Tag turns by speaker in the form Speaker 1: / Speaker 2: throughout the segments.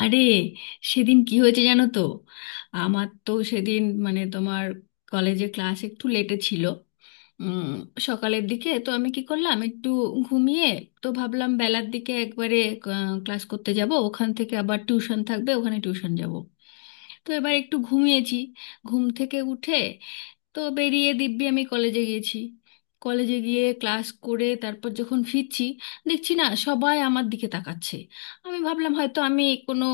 Speaker 1: আরে, সেদিন কি হয়েছে জানো তো। আমার তো সেদিন মানে তোমার কলেজে ক্লাস একটু লেটে ছিল। উম, সকালের দিকে তো আমি কি করলাম, একটু ঘুমিয়ে। তো ভাবলাম বেলার দিকে একবারে ক্লাস করতে যাব, ওখান থেকে আবার টিউশন থাকবে, ওখানে টিউশন যাব। তো এবার একটু ঘুমিয়েছি, ঘুম থেকে উঠে তো বেরিয়ে দিব্যি আমি কলেজে গিয়েছি। কলেজে গিয়ে ক্লাস করে তারপর যখন ফিরছি, দেখছি না সবাই আমার দিকে তাকাচ্ছে। আমি ভাবলাম হয়তো আমি কোনো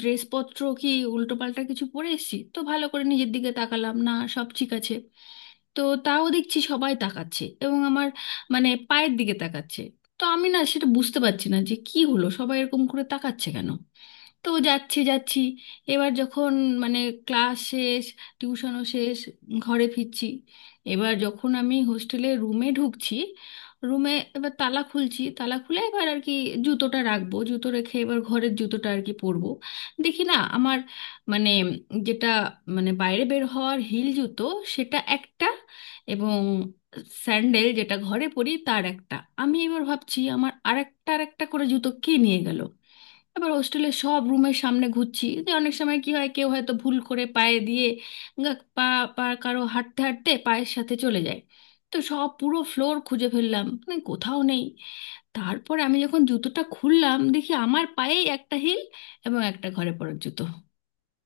Speaker 1: ড্রেসপত্র কি উল্টোপাল্টা কিছু পরে এসেছি, তো ভালো করে নিজের দিকে তাকালাম, না সব ঠিক আছে। তো তাও দেখছি সবাই তাকাচ্ছে, এবং আমার মানে পায়ের দিকে তাকাচ্ছে। তো আমি না সেটা বুঝতে পারছি না যে কি হলো, সবাই এরকম করে তাকাচ্ছে কেন। তো যাচ্ছি যাচ্ছি, এবার যখন মানে ক্লাস শেষ, টিউশনও শেষ, ঘরে ফিরছি। এবার যখন আমি হোস্টেলে রুমে ঢুকছি, রুমে এবার তালা খুলছি, তালা খুলে এবার আর কি জুতোটা রাখবো, জুতো রেখে এবার ঘরের জুতোটা আর কি পরবো। দেখি না আমার মানে যেটা মানে বাইরে বের হওয়ার হিল জুতো, সেটা একটা, এবং স্যান্ডেল যেটা ঘরে পরি তার একটা। আমি এবার ভাবছি আমার আরেকটা আরেকটা করে জুতো কে নিয়ে গেল। আবার হোস্টেলের সব রুমের সামনে ঘুরছি, যে অনেক সময় কি হয়, কেউ হয়তো ভুল করে পায়ে দিয়ে, পা, পা কারো হাঁটতে হাঁটতে পায়ের সাথে চলে যায়। তো সব পুরো ফ্লোর খুঁজে ফেললাম, মানে কোথাও নেই। তারপর আমি যখন জুতোটা খুললাম, দেখি আমার পায়েই একটা হিল এবং একটা ঘরে পড়ার জুতো।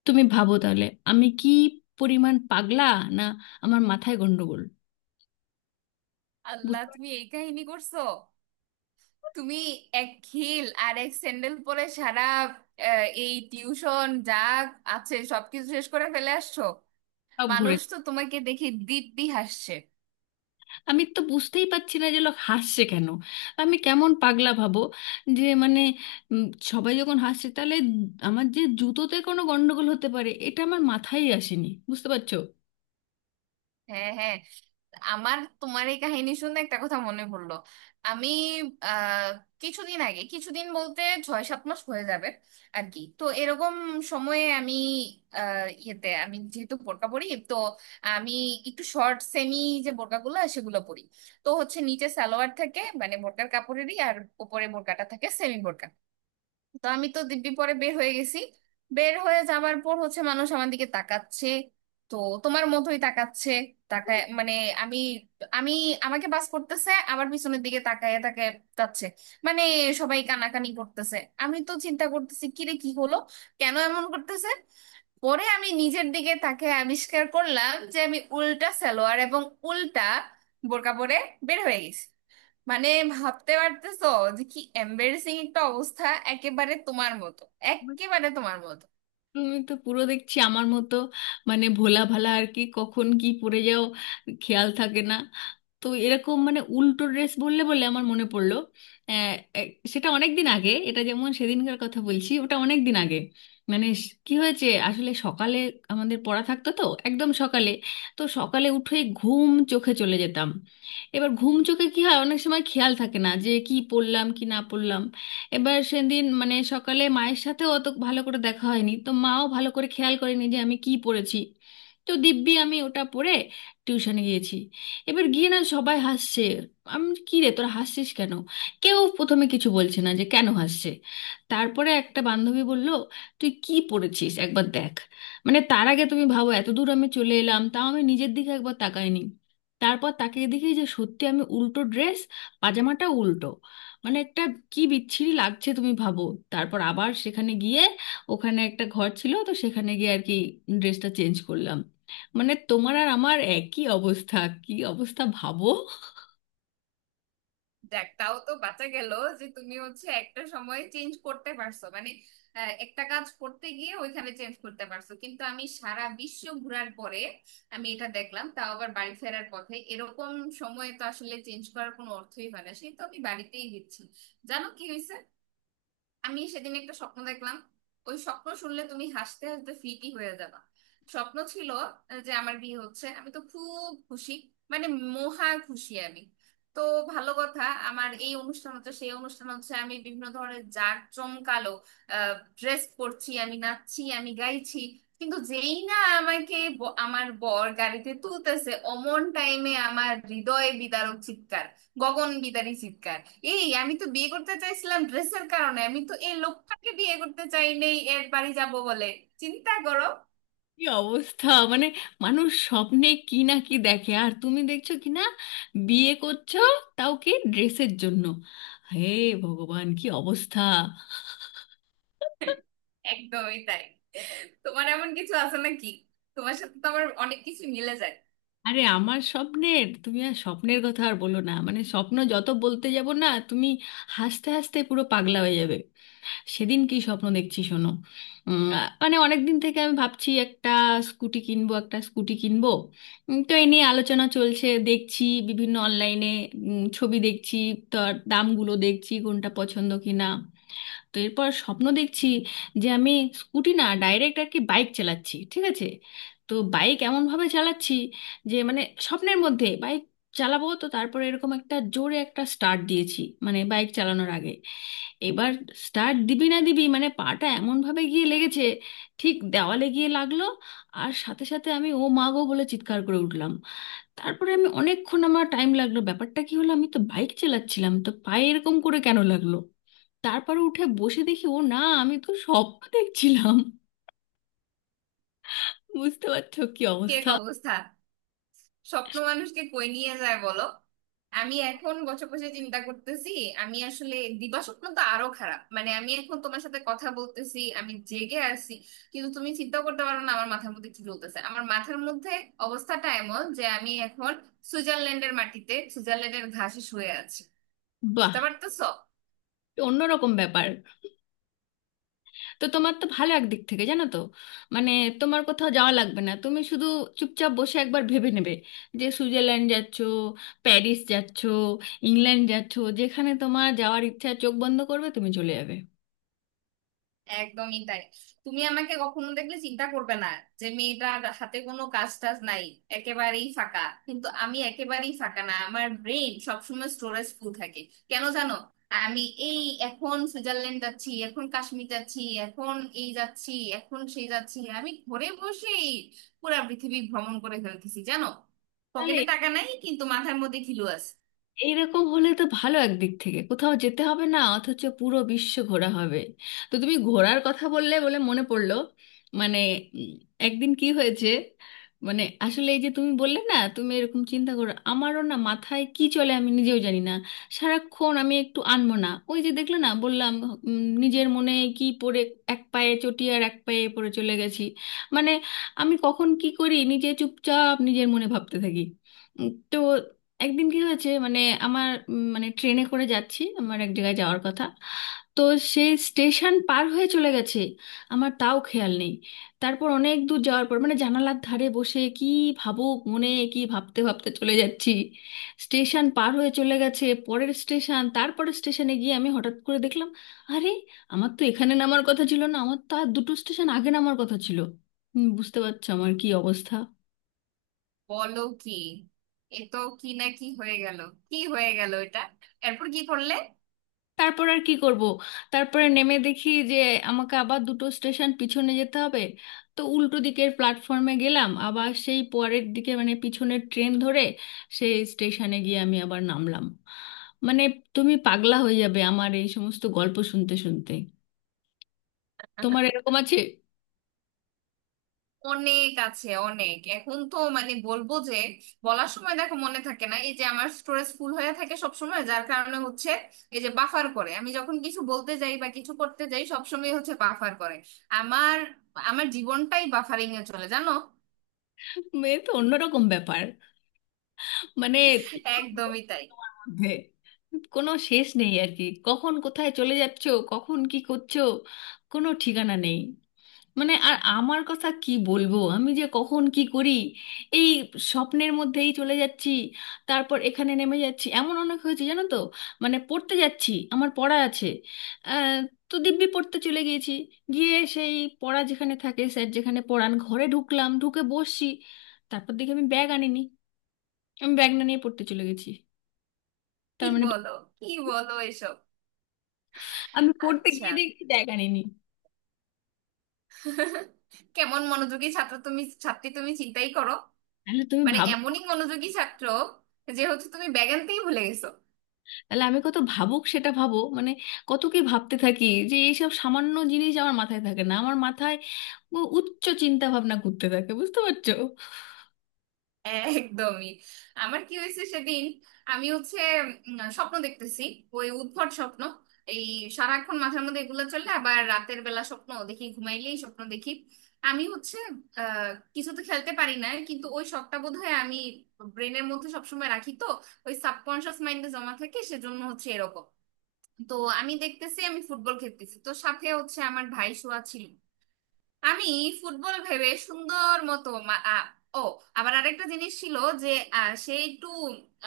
Speaker 1: তুমি ভাবো তাহলে আমি কি পরিমাণ পাগলা, না আমার মাথায় গন্ডগোল।
Speaker 2: আল্লাহ,
Speaker 1: বুঝতে পারছি,
Speaker 2: তুমি এই কাহিনী করছো! তুমি এক হিল আর এক স্যান্ডেল পরে সারা এই টিউশন যা আছে সবকিছু শেষ করে ফেলে আসছো।
Speaker 1: সব ঘুরে।
Speaker 2: মানুষ তো তোমাকে দেখে দিব্যি হাসছে।
Speaker 1: আমি তো বুঝতেই পারছি না যে লোক হাসছে কেন। আমি কেমন পাগলা ভাবো, যে মানে উম, সবাই যখন হাসছে, তাহলে আমার যে জুতোতে কোনো গন্ডগোল হতে পারে, এটা আমার মাথায় আসেনি, বুঝতে পারছো।
Speaker 2: হ্যাঁ, হ্যাঁ, আমার তোমার এই কাহিনী শুনে একটা কথা মনে পড়লো। আমি আহ কিছুদিন আগে, কিছুদিন বলতে ছয় সাত মাস হয়ে যাবে আর কি, তো এরকম সময়ে আমি ইয়েতে, আমি যেহেতু বোরকা পরি তো, আমি একটু শর্ট সেমি যে বোরকাগুলো সেগুলো পরি। তো হচ্ছে নিচে সালোয়ার থাকে, মানে বোরকার কাপড়েরই, আর উপরে বোরকাটা থাকে, সেমি বোরকা। তো আমি তো দিব্যি পরে বের হয়ে গেছি। বের হয়ে যাবার পর হচ্ছে মানুষ আমার দিকে তাকাচ্ছে, তো তোমার মতোই তাকাচ্ছে। তাকায় মানে আমি আমি আমাকে বাস করতেছে, আবার পিছনের দিকে তাকায় তাকায় যাচ্ছে। মানে সবাই কানাকানি করতেছে। আমি তো চিন্তা করতেছি, কিরে কি হলো, কেন এমন করতেছে। পরে আমি নিজের দিকে তাকে আবিষ্কার করলাম যে আমি উল্টা সালোয়ার এবং উল্টা বোরকা পরে বের হয়ে গেছি। মানে ভাবতে পারতেছো যে কি এম্বারেসিং একটা অবস্থা! একেবারে তোমার মতো,
Speaker 1: But
Speaker 2: একেবারে তোমার মতো।
Speaker 1: তুমি তো পুরো দেখছি আমার মতো, মানে ভোলা ভালা আর কি, কখন কি পড়ে যাও খেয়াল থাকে না। তো এরকম মানে উল্টো ড্রেস বললে বলে আমার মনে পড়লো। আহ, সেটা অনেক দিন আগে, এটা যেমন সেদিনকার কথা বলছি, ওটা অনেক দিন আগে। মানে কি হয়েছে আসলে, সকালে আমাদের পড়া থাকতো তো, একদম সকালে। তো সকালে উঠে ঘুম চোখে চলে যেতাম। এবার ঘুম চোখে কি হয়, অনেক সময় খেয়াল থাকে না যে কি পড়লাম কি না পড়লাম। এবার সেদিন মানে সকালে মায়ের সাথেও অত ভালো করে দেখা হয়নি, তো মাও ভালো করে খেয়াল করেনি যে আমি কি পড়েছি। তো দিব্যি আমি ওটা পড়ে টিউশনে গিয়েছি। এবার গিয়ে না সবাই হাসছে। আমি বলছি, কি রে তোরা হাসছিস কেন। কেউ প্রথমে কিছু বলছে না যে কেন হাসছে। তারপরে একটা বান্ধবী বলল, তুই কি পড়েছিস একবার দেখ। মানে তার আগে তুমি ভাবো, এত দূর আমি চলে এলাম, তাও আমি নিজের দিকে একবার তাকাইনি। তারপর তাকে দেখি যে সত্যি আমি উল্টো ড্রেস, পাজামাটা উল্টো, মানে একটা কি বিচ্ছিরি লাগছে তুমি ভাবো। তারপর আবার সেখানে গিয়ে, ওখানে একটা ঘর ছিল তো সেখানে গিয়ে আর কি ড্রেসটা চেঞ্জ করলাম। মানে তোমার আর আমার একই অবস্থা। কি অবস্থা ভাবো।
Speaker 2: দেখ তাও তো বাঁচা গেল যে তুমি হচ্ছে একটা সময় চেঞ্জ করতে পারছো, মানে একটা কাজ করতে গিয়ে ওইখানে চেঞ্জ করতে পারছো, কিন্তু আমি সারা বিশ্ব ঘুরার পরে আমি এটা দেখলাম, তাও আবার বাড়ি ফেরার পথে। এরকম সময় তো আসলে চেঞ্জ করার কোনো অর্থই হয় না, সেই তো আমি বাড়িতেই দিচ্ছি। জানো কি হয়েছে, আমি সেদিন একটা স্বপ্ন দেখলাম। ওই স্বপ্ন শুনলে তুমি হাসতে হাসতে ফিটি হয়ে যাবে। স্বপ্ন ছিল যে আমার বিয়ে হচ্ছে, আমি তো খুব খুশি, মানে মহা খুশি আমি। তো ভালো কথা, আমার এই অনুষ্ঠান হচ্ছে, সেই অনুষ্ঠান হচ্ছে, আমি বিভিন্ন ধরনের জাঁক জমকালো ড্রেস পরছি, আমি নাচছি, আমি গাইছি। কিন্তু যেই না আমাকে আমার বর গাড়িতে তুলতেছে, অমন টাইমে আমার হৃদয় বিদারক চিৎকার, গগন বিদারী চিৎকার। এই আমি তো বিয়ে করতে চাইছিলাম ড্রেসের কারণে, আমি তো এই লোকটাকে বিয়ে করতে চাই নেই এর বাড়ি যাব বলে। চিন্তা করো!
Speaker 1: কি অবস্থা, মানে মানুষ স্বপ্নে কি না কি দেখে, আর তুমি দেখছো কি না বিয়ে করছো, তাও কি ড্রেসের জন্য। হে ভগবান, কি অবস্থা।
Speaker 2: একদমই তাই। তোমার এমন কিছু আছে নাকি? তোমার সাথে তো আমার অনেক কিছু মিলে যায়।
Speaker 1: আরে আমার স্বপ্নের, তুমি আর স্বপ্নের কথা আর বলো না, মানে স্বপ্ন যত বলতে যাব না, তুমি হাসতে হাসতে পুরো পাগলা হয়ে যাবে। সেদিন কি স্বপ্ন দেখছি শোনো। উম, মানে অনেক দিন থেকে আমি ভাবছি একটা স্কুটি কিনবো। তো এ নিয়ে আলোচনা চলছে, দেখছি বিভিন্ন অনলাইনে ছবি দেখছি, তার দামগুলো দেখছি কোনটা পছন্দ কিনা। তো এরপর স্বপ্ন দেখছি যে আমি স্কুটি না, ডাইরেক্ট আর কি বাইক চালাচ্ছি, ঠিক আছে। তো বাইক এমনভাবে চালাচ্ছি যে মানে স্বপ্নের মধ্যে বাইক চালাবো, তো তারপরে এরকম একটা জোরে একটা স্টার্ট দিয়েছি মানে বাইক চালানোর আগে। এবার স্টার্ট দিবি না দিবি, মানে পাটা এমনভাবে গিয়ে লেগেছে, ঠিক দেওয়ালে গিয়ে লাগলো। আর সাথে সাথে আমি ও মা গো বলে চিৎকার করে উঠলাম। তারপরে আমি অনেকক্ষণ, আমার টাইম লাগলো ব্যাপারটা কি হলো, আমি তো বাইক চালাচ্ছিলাম, তো পায়ে এরকম করে কেন লাগলো। তারপর উঠে বসে দেখি ও না, আমি তো স্বপ্ন দেখছিলাম। বুঝতে পারছো কি
Speaker 2: কি এক
Speaker 1: অবস্থা।
Speaker 2: অবস্থা! স্বপ্ন মানুষকে কই নিয়ে যায় বলো। আমি এখন বছর বসে চিন্তা করতেছি, আমি আসলে দিবা স্বপ্ন তো আরো খারাপ। মানে আমি এখন তোমার সাথে কথা বলতেছি, আমি জেগে আছি, কিন্তু তুমি চিন্তা করতে পারো না আমার মাথার মধ্যে কি চলতেছে। আমার মাথার মধ্যে অবস্থাটা এমন যে আমি এখন সুইজারল্যান্ডের মাটিতে, সুইজারল্যান্ডের ঘাসে শুয়ে আছি।
Speaker 1: বাহ,
Speaker 2: বুঝতে পারতেছো?
Speaker 1: অন্যরকম ব্যাপার। তো তোমার তো ভালো একদিক থেকে জানো তো, মানে তোমার কোথাও যাওয়া লাগবে না, তুমি শুধু চুপচাপ বসে একবার ভেবে নেবে যে সুইজারল্যান্ড যাচ্ছো, প্যারিস যাচ্ছো, ইংল্যান্ড যাচ্ছো, যেখানে তোমার যাওয়ার ইচ্ছা চোখ বন্ধ করবে তুমি চলে যাবে।
Speaker 2: একদমই তাই। তুমি আমাকে কখনো দেখলে চিন্তা করবে না যে মেয়েটার হাতে কোনো কাজ টাজ নাই, একেবারেই ফাঁকা। কিন্তু আমি একেবারেই ফাঁকা না, আমার ব্রেন সবসময় স্টোরেজ ফুল থাকে। কেন জানো? আমি এই এখন সুইজারল্যান্ড যাচ্ছি, এখন কাশ্মীর যাচ্ছি, এখন এই যাচ্ছি, এখন সেই যাচ্ছি। আমি ঘরে বসেই পুরা পৃথিবী ভ্রমণ করে ফেলতেছি জানো।
Speaker 1: তাহলে
Speaker 2: পকেটে টাকা নাই, কিন্তু মাথার মধ্যে খিলু আছে।
Speaker 1: এইরকম হলে তো ভালো, একদিক থেকে কোথাও যেতে হবে না, অথচ পুরো বিশ্ব ঘোরা হবে। তো তুমি ঘোরার কথা বললে বলে মনে পড়লো। মানে উম, একদিন কি হয়েছে, মানে আসলে এই যে তুমি বললে না তুমি এরকম চিন্তা করো, আমারও না মাথায় কি চলে আমি নিজেও জানি না। সারাক্ষণ আমি একটু আনমনা, ওই যে দেখলে না বললাম নিজের মনে কি পড়ে, এক পায়ে চটি আর এক পায়ে পড়ে চলে গেছি। মানে আমি কখন কি করি নিজে চুপচাপ নিজের মনে ভাবতে থাকি। তো একদিন কি হয়েছে মানে, আমার মানে ট্রেনে করে যাচ্ছি, আমার এক জায়গায় যাওয়ার কথা। তো সেই স্টেশন পার হয়ে চলে গেছে, আমার তাও খেয়াল নেই। তারপর অনেক দূর যাওয়ার পর মানে জানালার ধারে বসে কি ভাবুক মনে কি ভাবতে ভাবতে চলে যাচ্ছি, স্টেশন পার হয়ে চলে গেছে পরের স্টেশন, তারপরের স্টেশনে গিয়ে আমি হঠাৎ করে দেখলাম, আরে আমার তো এখানে নামার কথা ছিল না, আমার তো আর দুটো স্টেশন আগে নামার কথা ছিল। বুঝতে পারছো আমার কি অবস্থা।
Speaker 2: বলো কি! এ তো কি না কি হয়ে গেল! কি হয়ে গেল এটা! এরপর কি করলে?
Speaker 1: তারপর আর কি করব, তারপরে নেমে দেখি যে আমাকে আবার দুটো স্টেশন পিছনে যেতে হবে। তো উল্টো দিকের প্ল্যাটফর্মে গেলাম, আবার সেই পরের দিকে মানে পিছনের ট্রেন ধরে সেই স্টেশনে গিয়ে আমি আবার নামলাম। মানে তুমি পাগলা হয়ে যাবে আমার এই সমস্ত গল্প শুনতে শুনতে। তোমার এরকম আছে?
Speaker 2: অনেক আছে, অনেক। এখন তো মানে বলবো, যে বলার সময় দেখো মনে থাকে না। এই যে আমার স্টোরেজ ফুল হয়ে থাকে সব সময়, যার কারণে হচ্ছে এই যে বাফার করে, আমি যখন কিছু বলতে যাই বা কিছু করতে যাই সব সময় হচ্ছে বাফার করে। আমার আমার জীবনটাই বাফারিং এ চলে জানো।
Speaker 1: এ তো অন্যরকম ব্যাপার। মানে
Speaker 2: একদমই তাই।
Speaker 1: তোমার মধ্যে কোনো শেষ নেই আর কি, কখন কোথায় চলে যাচ্ছো, কখন কি করছো, কোনো ঠিকানা নেই। মানে আর আমার কথা কি বলবো, আমি যে কখন কি করি, এই স্বপ্নের মধ্যেই চলে যাচ্ছি, তারপর এখানে নেমে যাচ্ছি, এমন অনেক হয়েছে জানো তো। মানে পড়তে যাচ্ছি, আমার পড়া আছে, আহ, তো দিব্যি পড়তে চলে গিয়েছি। গিয়ে সেই পড়া যেখানে থাকে, স্যার যেখানে পড়ান ঘরে ঢুকলাম, ঢুকে বসছি, তারপর দেখি আমি ব্যাগ আনিনি। আমি ব্যাগ না নিয়ে পড়তে চলে গেছি,
Speaker 2: কি
Speaker 1: তার মানে।
Speaker 2: বলো, কি বলো এসব!
Speaker 1: আমি পড়তে
Speaker 2: আচ্ছা,
Speaker 1: গিয়ে দেখছি ব্যাগ আনিনি।
Speaker 2: কেমন মনোযোগী ছাত্র তুমি, ছাত্রী তুমি, চিন্তাই করো।
Speaker 1: তাহলে তুমি
Speaker 2: মানে
Speaker 1: ভাবো,
Speaker 2: এমনই মনোযোগী ছাত্র যে হচ্ছে তুমি ব্যাগ আনতেই ভুলে গেছো।
Speaker 1: তাহলে আমি কত ভাবুক সেটা ভাবো, মানে কত কি ভাবতে থাকি যে এইসব সামান্য জিনিস আমার মাথায় থাকে না। আমার মাথায় উচ্চ চিন্তা ভাবনা ঘুরতে থাকে, বুঝতে পারছো।
Speaker 2: একদমই। আমার কি হয়েছে সেদিন, আমি হচ্ছে স্বপ্ন দেখতেছি, ওই উদ্ভট স্বপ্ন। এই সারাক্ষণ মাথার মধ্যে এগুলো চলে, আবার রাতের বেলা স্বপ্ন দেখি, ঘুমাইলেই স্বপ্ন দেখি। আমি হচ্ছে আহ কিছু তো খেলতে পারি না, কিন্তু ওই শখটা বোধহয় আমি ব্রেনের মধ্যে সবসময় রাখি তো, ওই সাবকনশিয়াস মাইন্ডে জমা থাকে, সেজন্য হচ্ছে এরকম। তো আমি দেখতেছি আমি ফুটবল খেলতেছি, তো সাথে হচ্ছে আমার ভাই শোয়া ছিল। আমি ফুটবল ভেবে সুন্দর মতো ও, আবার আরেকটা জিনিস ছিল যে সে একটু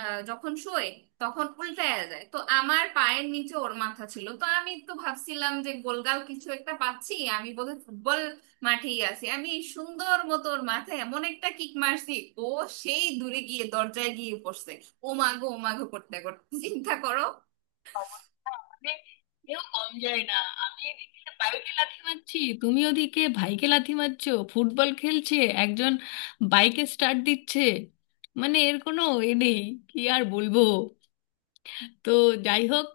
Speaker 2: আ, যখন শোয় তখন উল্টায়া যায়, তো আমার পায়ের নিচে ওর মাথা ছিল, তো আমি তো ভাবছিলাম যে গোলগাল কিছু একটা পাচ্ছি, আমি বোধহয় ফুটবল মাঠেই আছি। আমি সুন্দর মতো ওর মাথায় এমন একটা কিক মারছি, ও সেই দূরে গিয়ে দরজায় গিয়ে পড়ছে, ও মাগো ও মাগো করতে করতে। চিন্তা করো!
Speaker 1: অবস্থা আমাদের, কেউ কম যায় না। আমি এদিকে বাইকে লাথি মারছি, তুমি ওদিকে ভাইকে লাথি মারছো ফুটবল খেলছে, একজন বাইকে স্টার্ট দিচ্ছে। মানে এর কোনো এ নেই, কি আর বলবো। তো যাই হোক,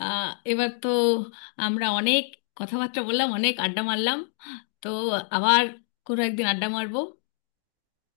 Speaker 1: আহ, এবার তো আমরা অনেক কথাবার্তা বললাম, অনেক আড্ডা মারলাম। তো আবার কোনো একদিন আড্ডা মারবো।